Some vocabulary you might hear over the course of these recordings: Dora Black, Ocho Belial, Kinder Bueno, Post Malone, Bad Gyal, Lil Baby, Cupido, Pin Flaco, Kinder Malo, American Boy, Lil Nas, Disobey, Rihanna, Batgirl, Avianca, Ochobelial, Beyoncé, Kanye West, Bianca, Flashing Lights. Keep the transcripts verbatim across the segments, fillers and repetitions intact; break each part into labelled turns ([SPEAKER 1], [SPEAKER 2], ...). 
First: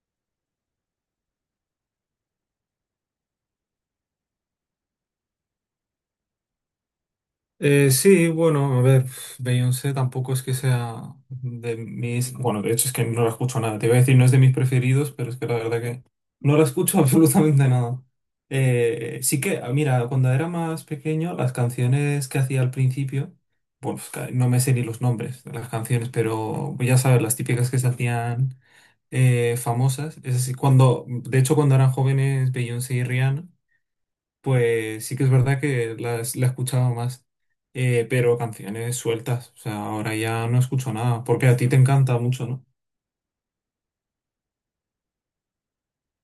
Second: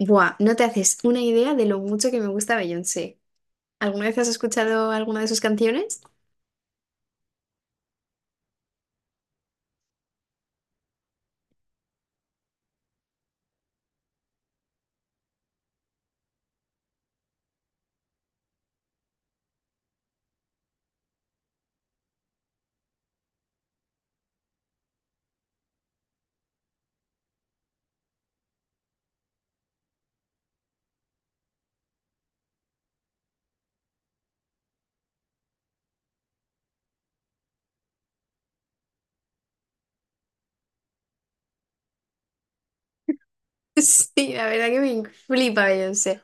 [SPEAKER 1] Buah, no te haces una idea de lo mucho que me gusta Beyoncé. ¿Alguna vez has escuchado alguna de sus canciones?
[SPEAKER 2] Eh, sí, bueno, a ver, Beyoncé tampoco es que sea de mis... Bueno, de hecho es que no la escucho nada. Te iba a decir, no es de mis preferidos, pero es que la verdad que no la escucho absolutamente nada. Eh, sí que, ah, mira, cuando era más pequeño, las canciones que hacía al principio, bueno, pues, ca- no me sé ni los nombres de las canciones, pero pues, ya sabes, las típicas que se hacían eh, famosas. Es así, cuando, de hecho, cuando eran jóvenes, Beyoncé y Rihanna. Pues sí que es verdad que la, es- la he escuchado más, eh, pero canciones sueltas, o sea, ahora ya no escucho nada, porque a ti te encanta mucho, ¿no?
[SPEAKER 1] Sí, la verdad que me flipa Beyoncé.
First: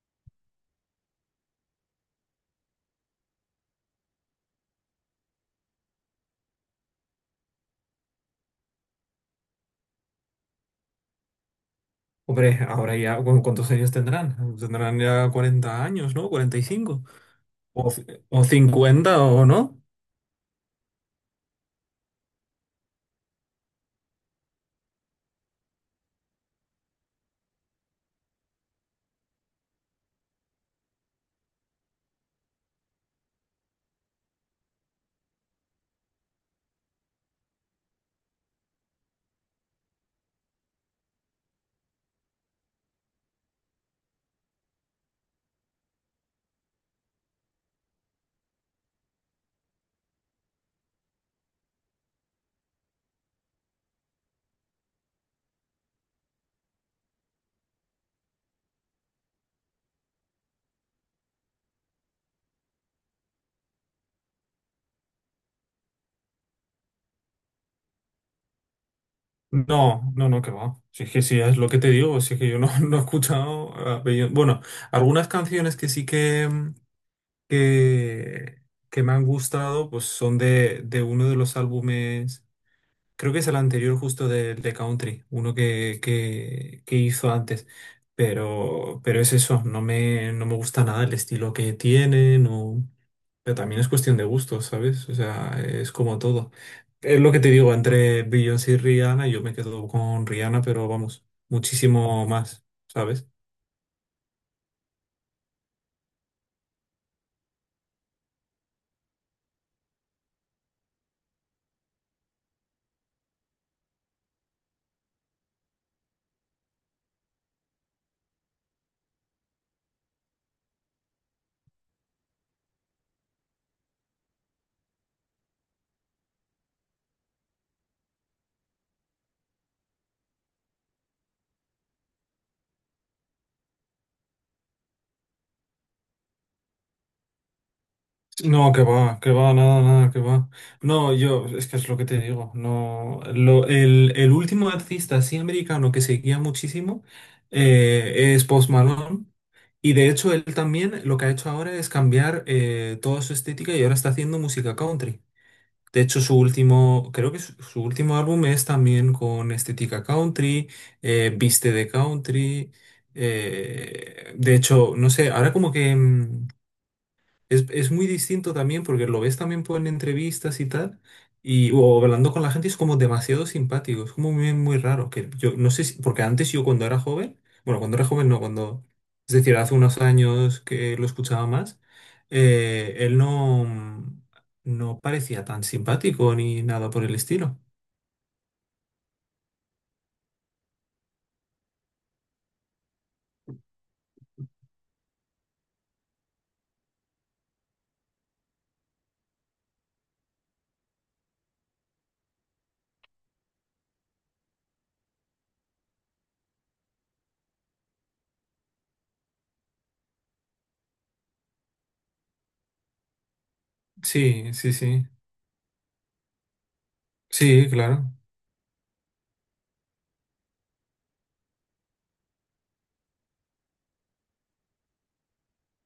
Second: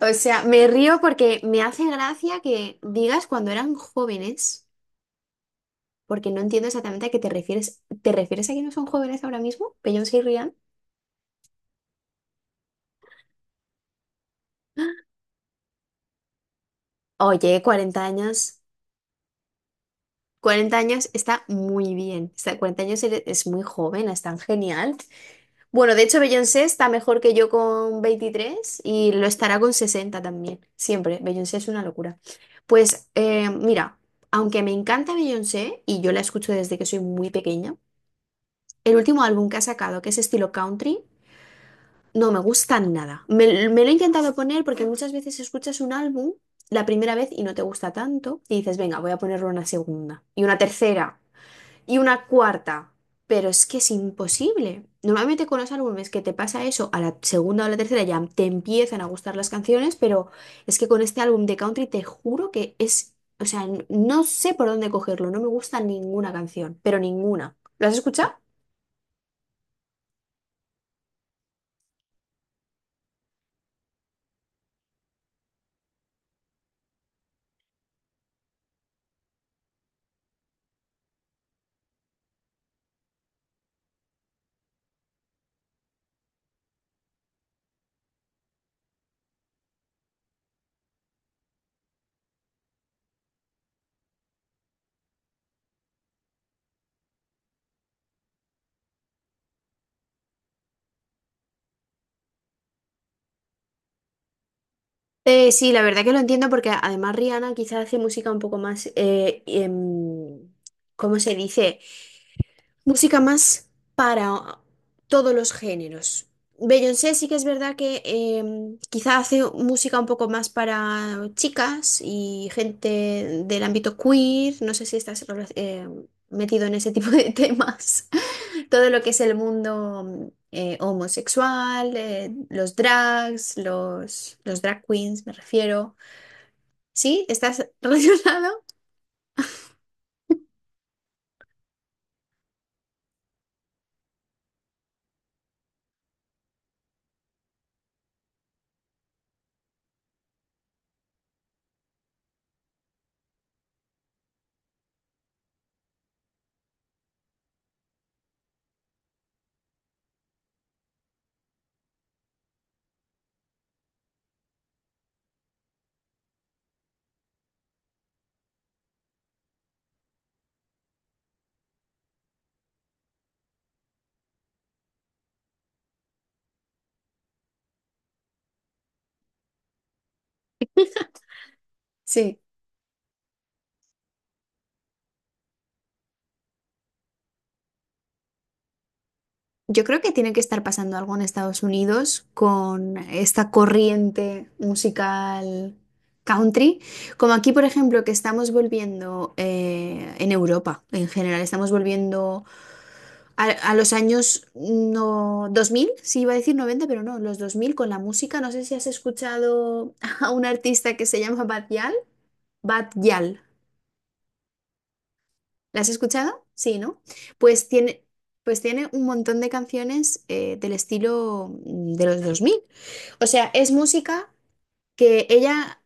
[SPEAKER 1] O sea, me río porque me hace gracia que digas cuando eran jóvenes, porque no entiendo exactamente a qué te refieres. ¿Te refieres a que no son jóvenes ahora mismo? Beyoncé y Rihanna.
[SPEAKER 2] Hombre, ahora ya, ¿cu- ¿cuántos años tendrán? Tendrán ya cuarenta años, ¿no? ¿cuarenta y cinco?
[SPEAKER 1] Oye,
[SPEAKER 2] ¿O,
[SPEAKER 1] cuarenta
[SPEAKER 2] ci- o
[SPEAKER 1] años.
[SPEAKER 2] cincuenta o no?
[SPEAKER 1] Cuarenta años está muy bien. Está, cuarenta años eres- es muy joven, es tan genial. Bueno, de hecho Beyoncé está mejor que yo con veintitrés y lo estará con sesenta también, siempre. Beyoncé es una locura. Pues eh, mira, aunque me encanta Beyoncé y yo la escucho desde que soy muy pequeña, el último álbum que ha sacado, que es estilo country, no me gusta nada. Me, me lo he intentado poner porque muchas veces escuchas un álbum la primera vez y no te gusta tanto y dices, venga, voy a ponerlo una segunda y una tercera. Y una cuarta. Pero es que es imposible. Normalmente con los álbumes que te pasa eso, a la segunda o la tercera ya te empiezan a gustar las canciones, pero es que con este álbum de country te juro que es, o sea, n- no sé por dónde cogerlo, no me gusta ninguna canción, pero ninguna. ¿Lo has escuchado?
[SPEAKER 2] No, no, no, que va. Si es que sí, es lo que te digo, si es que yo no, no he escuchado a Beyoncé. Bueno, algunas canciones que sí que, mm, que, que me han gustado, pues son de, de uno de los álbumes. Creo que es el anterior justo de, de Country, uno que, que, que hizo antes. Pero, pero es eso, no me, no me gusta nada el estilo que tiene, no... Pero también es cuestión de gustos, ¿sabes? O sea, es como todo. Es lo que te digo, entre Beyoncé y Rihanna, yo me quedo con Rihanna, pero vamos, muchísimo más, ¿sabes?
[SPEAKER 1] Eh, sí, la verdad que lo entiendo porque además Rihanna quizá hace música un poco más, eh, em, ¿cómo se dice? Música más para todos los géneros. Beyoncé sí que es verdad que em, quizá hace música un poco más para chicas y gente del ámbito queer. No sé si estás rela- eh, metido en ese tipo de temas. Todo lo que es el mundo eh, homosexual, eh, los drags, los, los drag queens, me refiero. ¿Sí? ¿Estás relacionado?
[SPEAKER 2] No, que va, que va, nada, nada, que va. No, yo, es que es lo que te digo. No, lo, el, el último artista así americano que seguía muchísimo eh, es Post Malone. Y de hecho, él también lo que ha hecho ahora es cambiar eh, toda su estética y ahora está haciendo música country. De hecho, su último, creo que su, su último álbum es también con estética country, eh, viste de country. Eh, de hecho, no sé, ahora como que. mm, es, es muy distinto también porque lo ves también por en entrevistas y tal, y, o hablando con la gente, es como demasiado simpático, es como muy, muy raro, que yo no sé si- porque antes yo cuando era joven, bueno, cuando era joven no, cuando, es decir, hace unos años que lo escuchaba más,
[SPEAKER 1] Sí.
[SPEAKER 2] eh, él no, no parecía tan simpático ni nada por el estilo.
[SPEAKER 1] Yo creo que tiene que estar pasando algo en Estados Unidos con esta corriente musical country, como aquí, por ejemplo, que estamos volviendo eh, en Europa en general, estamos volviendo a, a los años no, dos mil sí iba a decir noventa pero no, los dos mil con la música. No sé si has escuchado a un artista que se llama Bad Gyal. Bad Gyal.
[SPEAKER 2] Sí, sí, sí,
[SPEAKER 1] ¿La has escuchado? Sí, ¿no? Pues
[SPEAKER 2] sí,
[SPEAKER 1] tiene,
[SPEAKER 2] claro.
[SPEAKER 1] pues tiene un montón de canciones eh, del estilo mm, de los dos mil. O sea, es música que ella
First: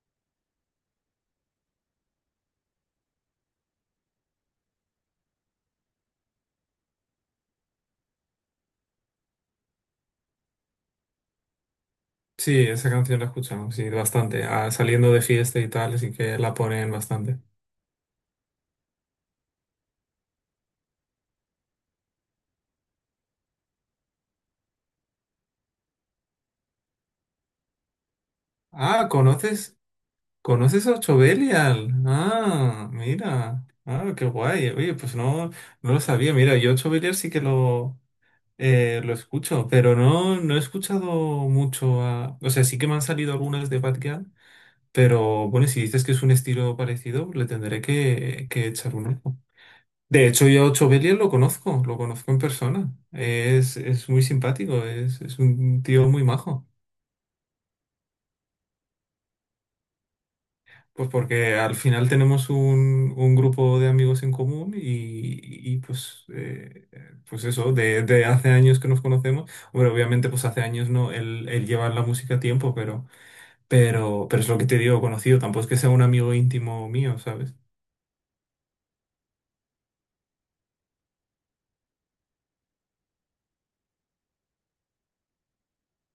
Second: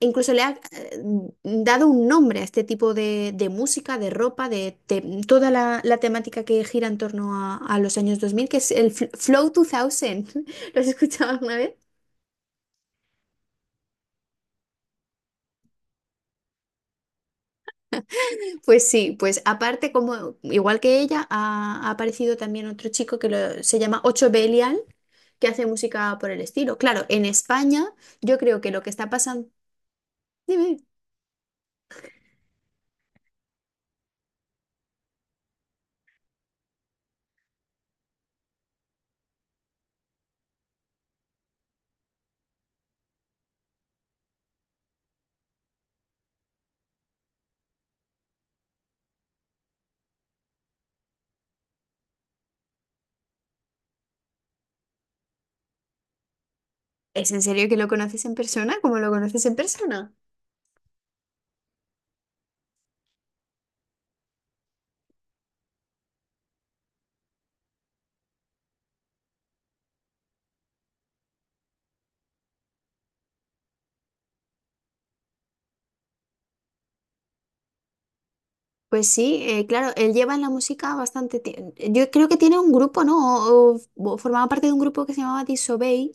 [SPEAKER 1] incluso le ha eh, mm, dado un nombre a este tipo de, de música, de ropa, de, te- toda la, la temática que gira en torno a, a los años dos mil, que es el fl- Flow dos mil. ¿Lo has escuchado alguna vez?
[SPEAKER 2] Sí, esa canción la escuchamos, sí, bastante, ah, saliendo de fiesta y tal, así que la ponen bastante.
[SPEAKER 1] Pues sí, pues aparte, como igual que ella, ha, ha aparecido también otro chico que lo- se llama Ocho Belial que hace música por el estilo. Claro, en España yo creo que lo que
[SPEAKER 2] Ah,
[SPEAKER 1] está pasando...
[SPEAKER 2] ¿conoces?
[SPEAKER 1] Dime,
[SPEAKER 2] ¿Conoces a Ochobelial? Ah, mira. Ah, qué guay. Oye, pues no, no lo sabía. Mira, yo Ochobelial sí que lo, eh, lo escucho, pero no, no he escuchado mucho a... O sea, sí que me han salido algunas de Batgirl, pero bueno, si dices que es un estilo parecido, le tendré que, que echar un ojo. De hecho, yo a Ochobelial lo conozco, lo conozco en persona. Es, es muy simpático, es, es un tío muy majo.
[SPEAKER 1] ¿es en serio que lo conoces en persona? ¿Cómo lo conoces en persona?
[SPEAKER 2] Pues porque al final tenemos un, un grupo de amigos en común y, y, pues, eh, pues eso, de, de hace años que nos conocemos. Hombre, obviamente pues hace años no, él, él lleva en la música tiempo, pero, pero, pero es lo que te digo, conocido, tampoco es que sea un amigo íntimo mío, ¿sabes?
[SPEAKER 1] Pues sí, eh, claro, él lleva en la música bastante tiempo. Yo creo que tiene un grupo, ¿no? O, o o formaba parte de un grupo que se llamaba Disobey,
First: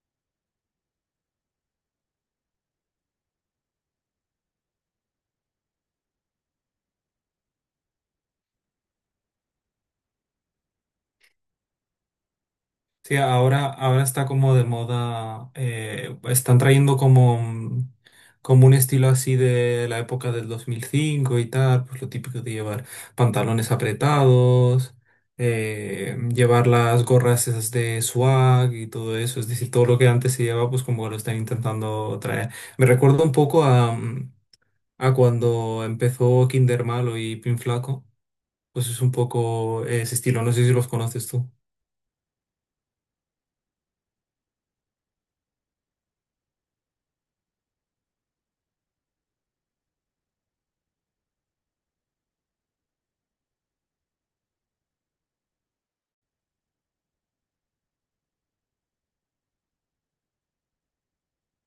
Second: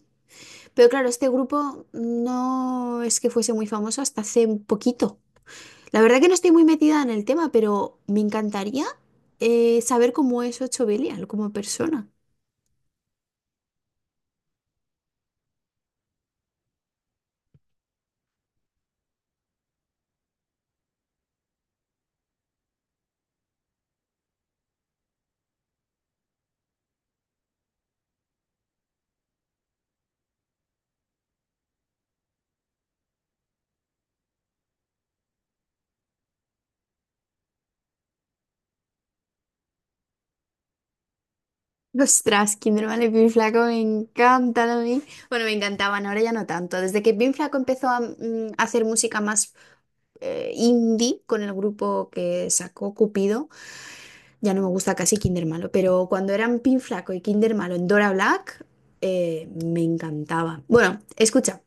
[SPEAKER 1] pero claro, este grupo no es que fuese muy famoso hasta hace un poquito. La verdad que no estoy muy metida en el tema, pero me encantaría eh, saber cómo es Ocho Belial como persona.
[SPEAKER 2] Sí, ahora, ahora está como de moda, eh, están trayendo como, un- como un estilo así de la época del dos mil cinco y tal, pues lo típico de llevar pantalones apretados, eh, llevar las gorras esas de swag y todo eso, es decir, todo lo que antes se llevaba, pues como lo están intentando traer. Me recuerda un poco a, mm, a cuando empezó Kinder Malo y Pin Flaco, pues es un poco ese estilo, no sé si los conoces tú.
[SPEAKER 1] Ostras, Kinder Bueno y Pin Flaco me encantan a mí. Bueno, me encantaban, ahora ya no tanto. Desde que Pin Flaco empezó a mm, a hacer música más eh, indie con el grupo que sacó Cupido, ya no me gusta casi Kinder Malo. Pero cuando eran Pin Flaco y Kinder Malo en Dora Black, eh, me encantaba. Bueno, escucha.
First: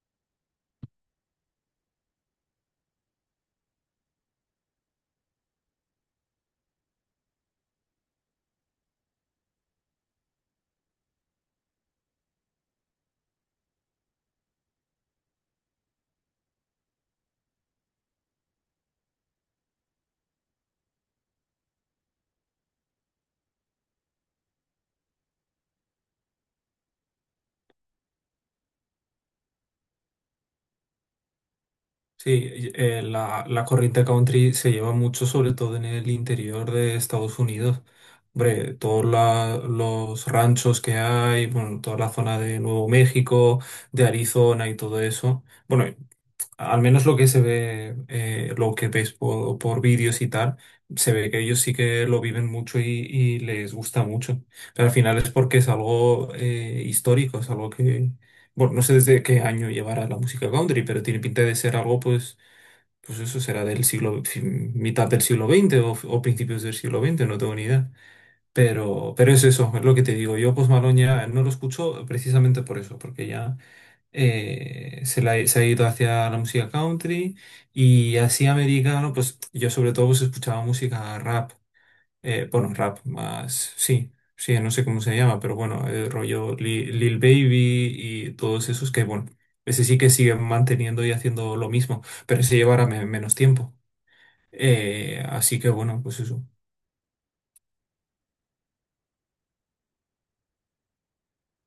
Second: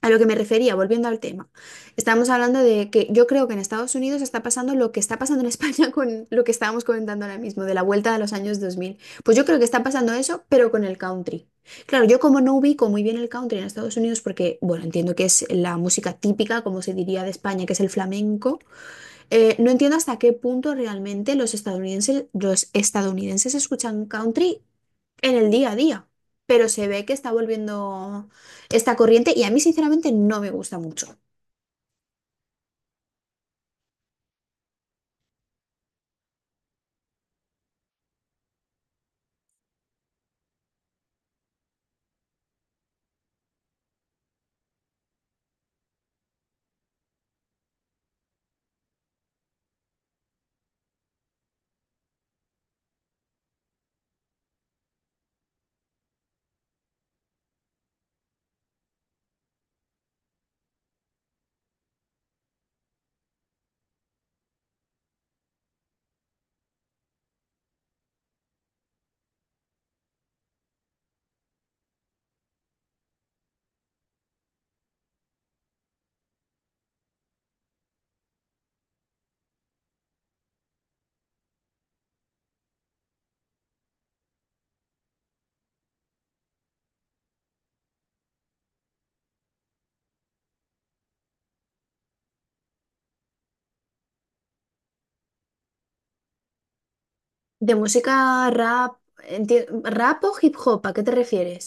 [SPEAKER 1] A lo que me refería, volviendo al tema, estábamos hablando de que yo creo que en Estados Unidos está pasando lo que está pasando en España con lo que estábamos comentando ahora mismo, de la vuelta de los años dos mil. Pues yo creo que está pasando eso, pero con el country. Claro, yo como no ubico muy bien el country en Estados Unidos, porque, bueno, entiendo que es la música típica, como se diría de España, que es el flamenco, eh, no entiendo hasta qué punto realmente los estadounidenses, los estadounidenses escuchan country en el día a día, pero se ve que está volviendo esta corriente y a mí sinceramente no me gusta mucho.
[SPEAKER 2] Sí, y- eh, la, la corrida country se lleva mucho, sobre todo en el interior de Estados Unidos. Hombre, todos la- los ranchos que hay, bueno, toda la zona de Nuevo México, de Arizona y todo eso. Bueno, al menos lo que se ve, eh, lo que ves por, por vídeos y tal, se ve que ellos sí que lo viven mucho y, y les gusta mucho. Pero al final es porque es algo eh, histórico, es algo que, bueno, no sé desde qué año llevará la música country, pero tiene pinta de ser algo, pues, pues eso será del siglo, fi- mitad del siglo veinte o, o principios del siglo veinte, no tengo ni idea. Pero, pero es eso, es lo que te digo. Yo Post Malone ya no lo escucho precisamente por eso, porque ya eh, se, la- se ha ido hacia la música country y así americano, pues yo sobre todo pues, escuchaba música rap eh, bueno, rap más, sí, sí, no sé cómo se llama, pero bueno, el rollo Li- Lil Baby y todos esos que, bueno, ese sí que siguen manteniendo y haciendo lo mismo, pero ese llevará me- menos tiempo. Eh, así que bueno, pues eso.
[SPEAKER 1] De música rap, enti- rap o hip hop, ¿a qué te refieres?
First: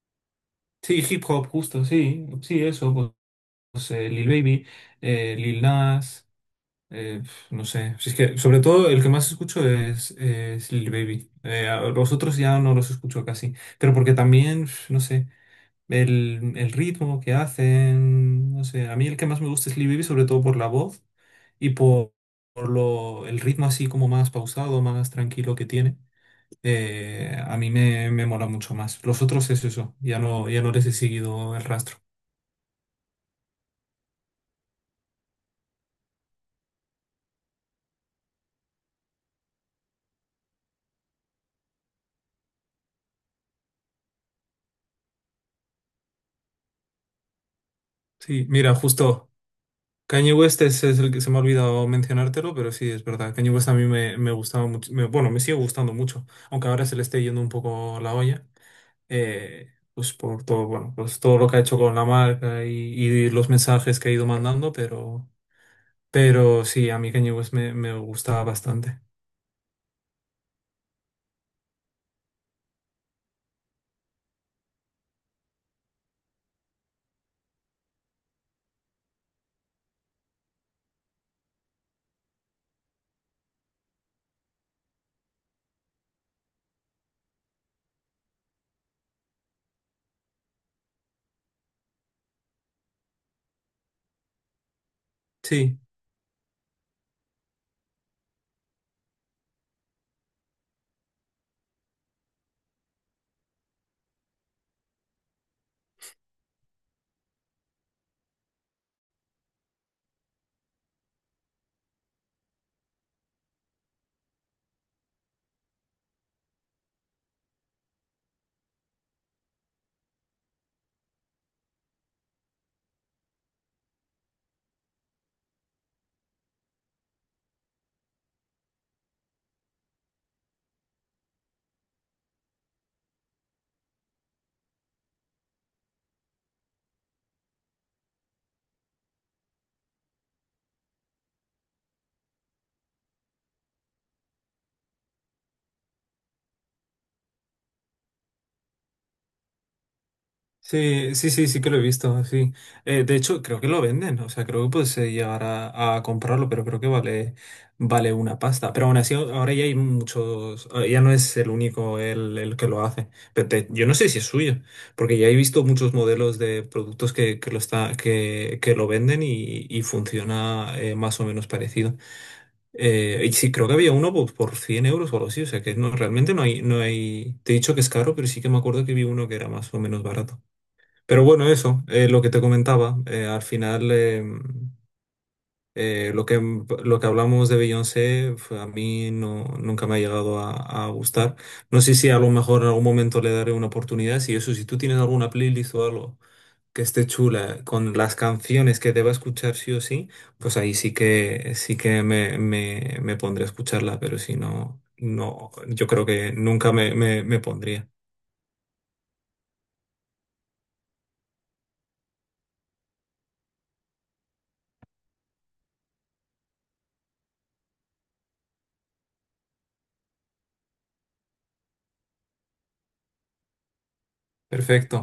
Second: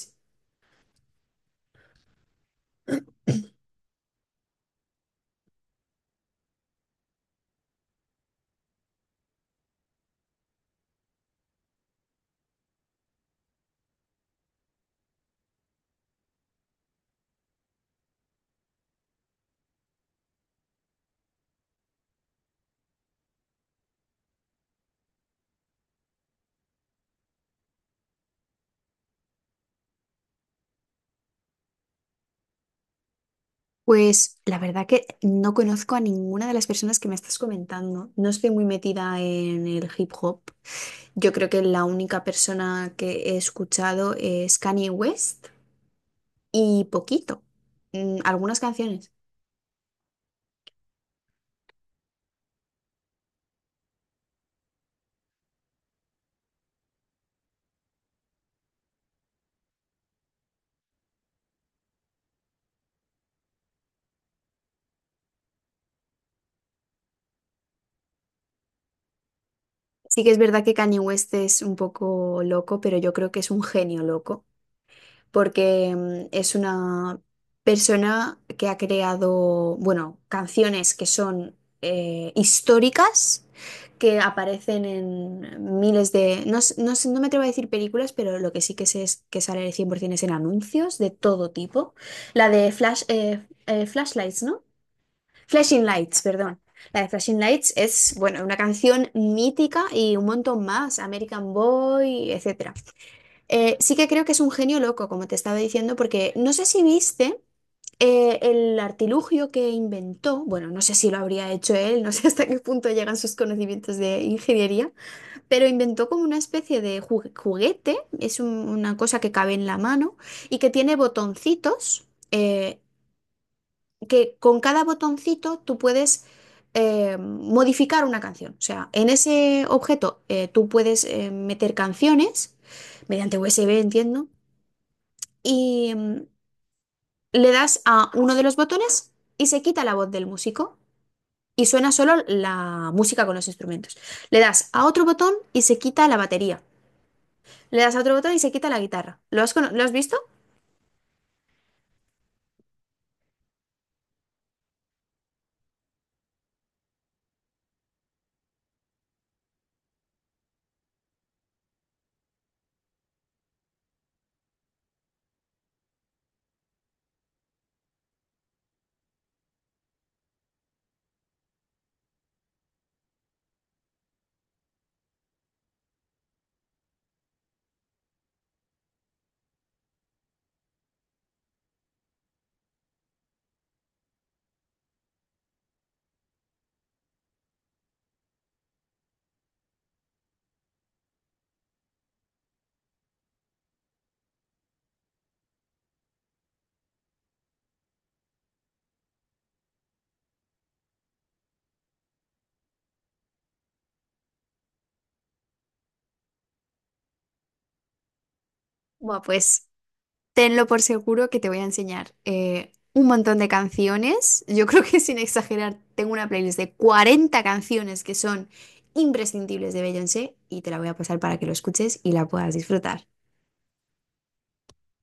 [SPEAKER 2] Sí, hip hop, justo, sí, sí, eso, pues, pues, eh, Lil Baby, eh, Lil Nas, eh, pf, no sé, si es que sobre todo el que más escucho es, es Lil Baby. Eh, a los otros ya no los escucho casi, pero porque también, pf, no sé. El, el ritmo que hacen, no sé, a mí el que más me gusta es Lee Baby, sobre todo por la voz y por, por lo, el ritmo así como más pausado, más tranquilo que tiene. Eh, a mí me, me mola mucho más. Los otros es eso, ya no, ya no les he seguido el rastro.
[SPEAKER 1] Pues la verdad que no conozco a ninguna de las personas que me estás comentando. No estoy muy metida en el hip hop. Yo creo que la única persona que he escuchado es Kanye West y poquito, mm,
[SPEAKER 2] Sí,
[SPEAKER 1] algunas
[SPEAKER 2] mira,
[SPEAKER 1] canciones.
[SPEAKER 2] justo Kanye West es, es el que se me ha olvidado mencionártelo, pero sí, es verdad. Kanye West a mí me, me gustaba mucho, me- bueno, me sigue gustando mucho, aunque ahora se le esté yendo un poco la olla. Eh, pues por todo, bueno, pues todo lo que ha hecho con la marca y, y los mensajes que ha ido mandando, pero, pero sí, a mí Kanye West me, me gusta bastante.
[SPEAKER 1] Sí que es verdad que Kanye West es un poco loco, pero yo creo que es un genio loco. Porque mm, es una persona que ha creado, bueno, canciones que son eh, históricas, que aparecen en miles de, no, s- no, s- no me atrevo a decir películas, pero lo que sí que sé es que sale cien por ciento es en anuncios de todo tipo. La de Flash, eh, eh, Flashlights, ¿no?
[SPEAKER 2] Sí.
[SPEAKER 1] Flashing Lights, perdón. La de Flashing Lights es, bueno, una canción mítica y un montón más, American Boy, etcétera. Eh, sí que creo que es un genio loco, como te estaba diciendo, porque no sé si viste eh, el artilugio que inventó, bueno, no sé si lo habría hecho él, no sé hasta qué punto llegan sus conocimientos de ingeniería, pero inventó como una especie de ju- juguete, es un- una cosa que cabe en la mano y que tiene botoncitos, eh, que con cada botoncito tú puedes... eh, modificar una canción. O sea, en ese objeto eh, tú puedes eh, meter canciones mediante U S B, entiendo, y mm, le das a uno de los botones y se quita la voz del músico y suena solo la música con los instrumentos. Le das a otro botón y se quita la batería. Le das a otro botón y se quita la guitarra. ¿Lo has, cono- lo has visto?
[SPEAKER 2] Sí, sí, sí, sí que lo he visto, sí. Eh, de hecho, creo que lo venden, o sea, creo que puedes eh, llegar a, a comprarlo, pero creo que vale, vale una pasta. Pero aún así, ahora ya hay muchos, ah, ya no es el único el, el que lo hace. Pero te- yo no sé si es suyo, porque ya he visto muchos modelos de productos que, que lo está, que, que lo venden y, y funciona eh, más o menos parecido. Eh, y sí, creo que había uno por, por cien euros o algo así, o sea, que no, realmente no hay, no hay, te he dicho que es caro, pero sí que me acuerdo que vi uno que era más o menos barato. Pero bueno, eso, eh, lo que te comentaba, eh, al final em, eh, lo que, lo que hablamos de Beyoncé fue- a mí no, nunca me ha llegado a, a gustar. No sé si a lo mejor en algún momento le daré una oportunidad. Si eso, si tú tienes alguna playlist o algo que esté chula con las canciones que deba escuchar sí o sí, pues ahí sí que, sí que me, me, me pondré a escucharla, pero si no, no, yo creo que nunca me, me me pondría.
[SPEAKER 1] Bueno, pues tenlo por seguro que te voy a enseñar eh, un montón de canciones. Yo creo que sin exagerar, tengo una playlist de cuarenta canciones que son imprescindibles de Beyoncé y te la voy a pasar para que lo escuches y la puedas disfrutar.
[SPEAKER 2] Perfecto.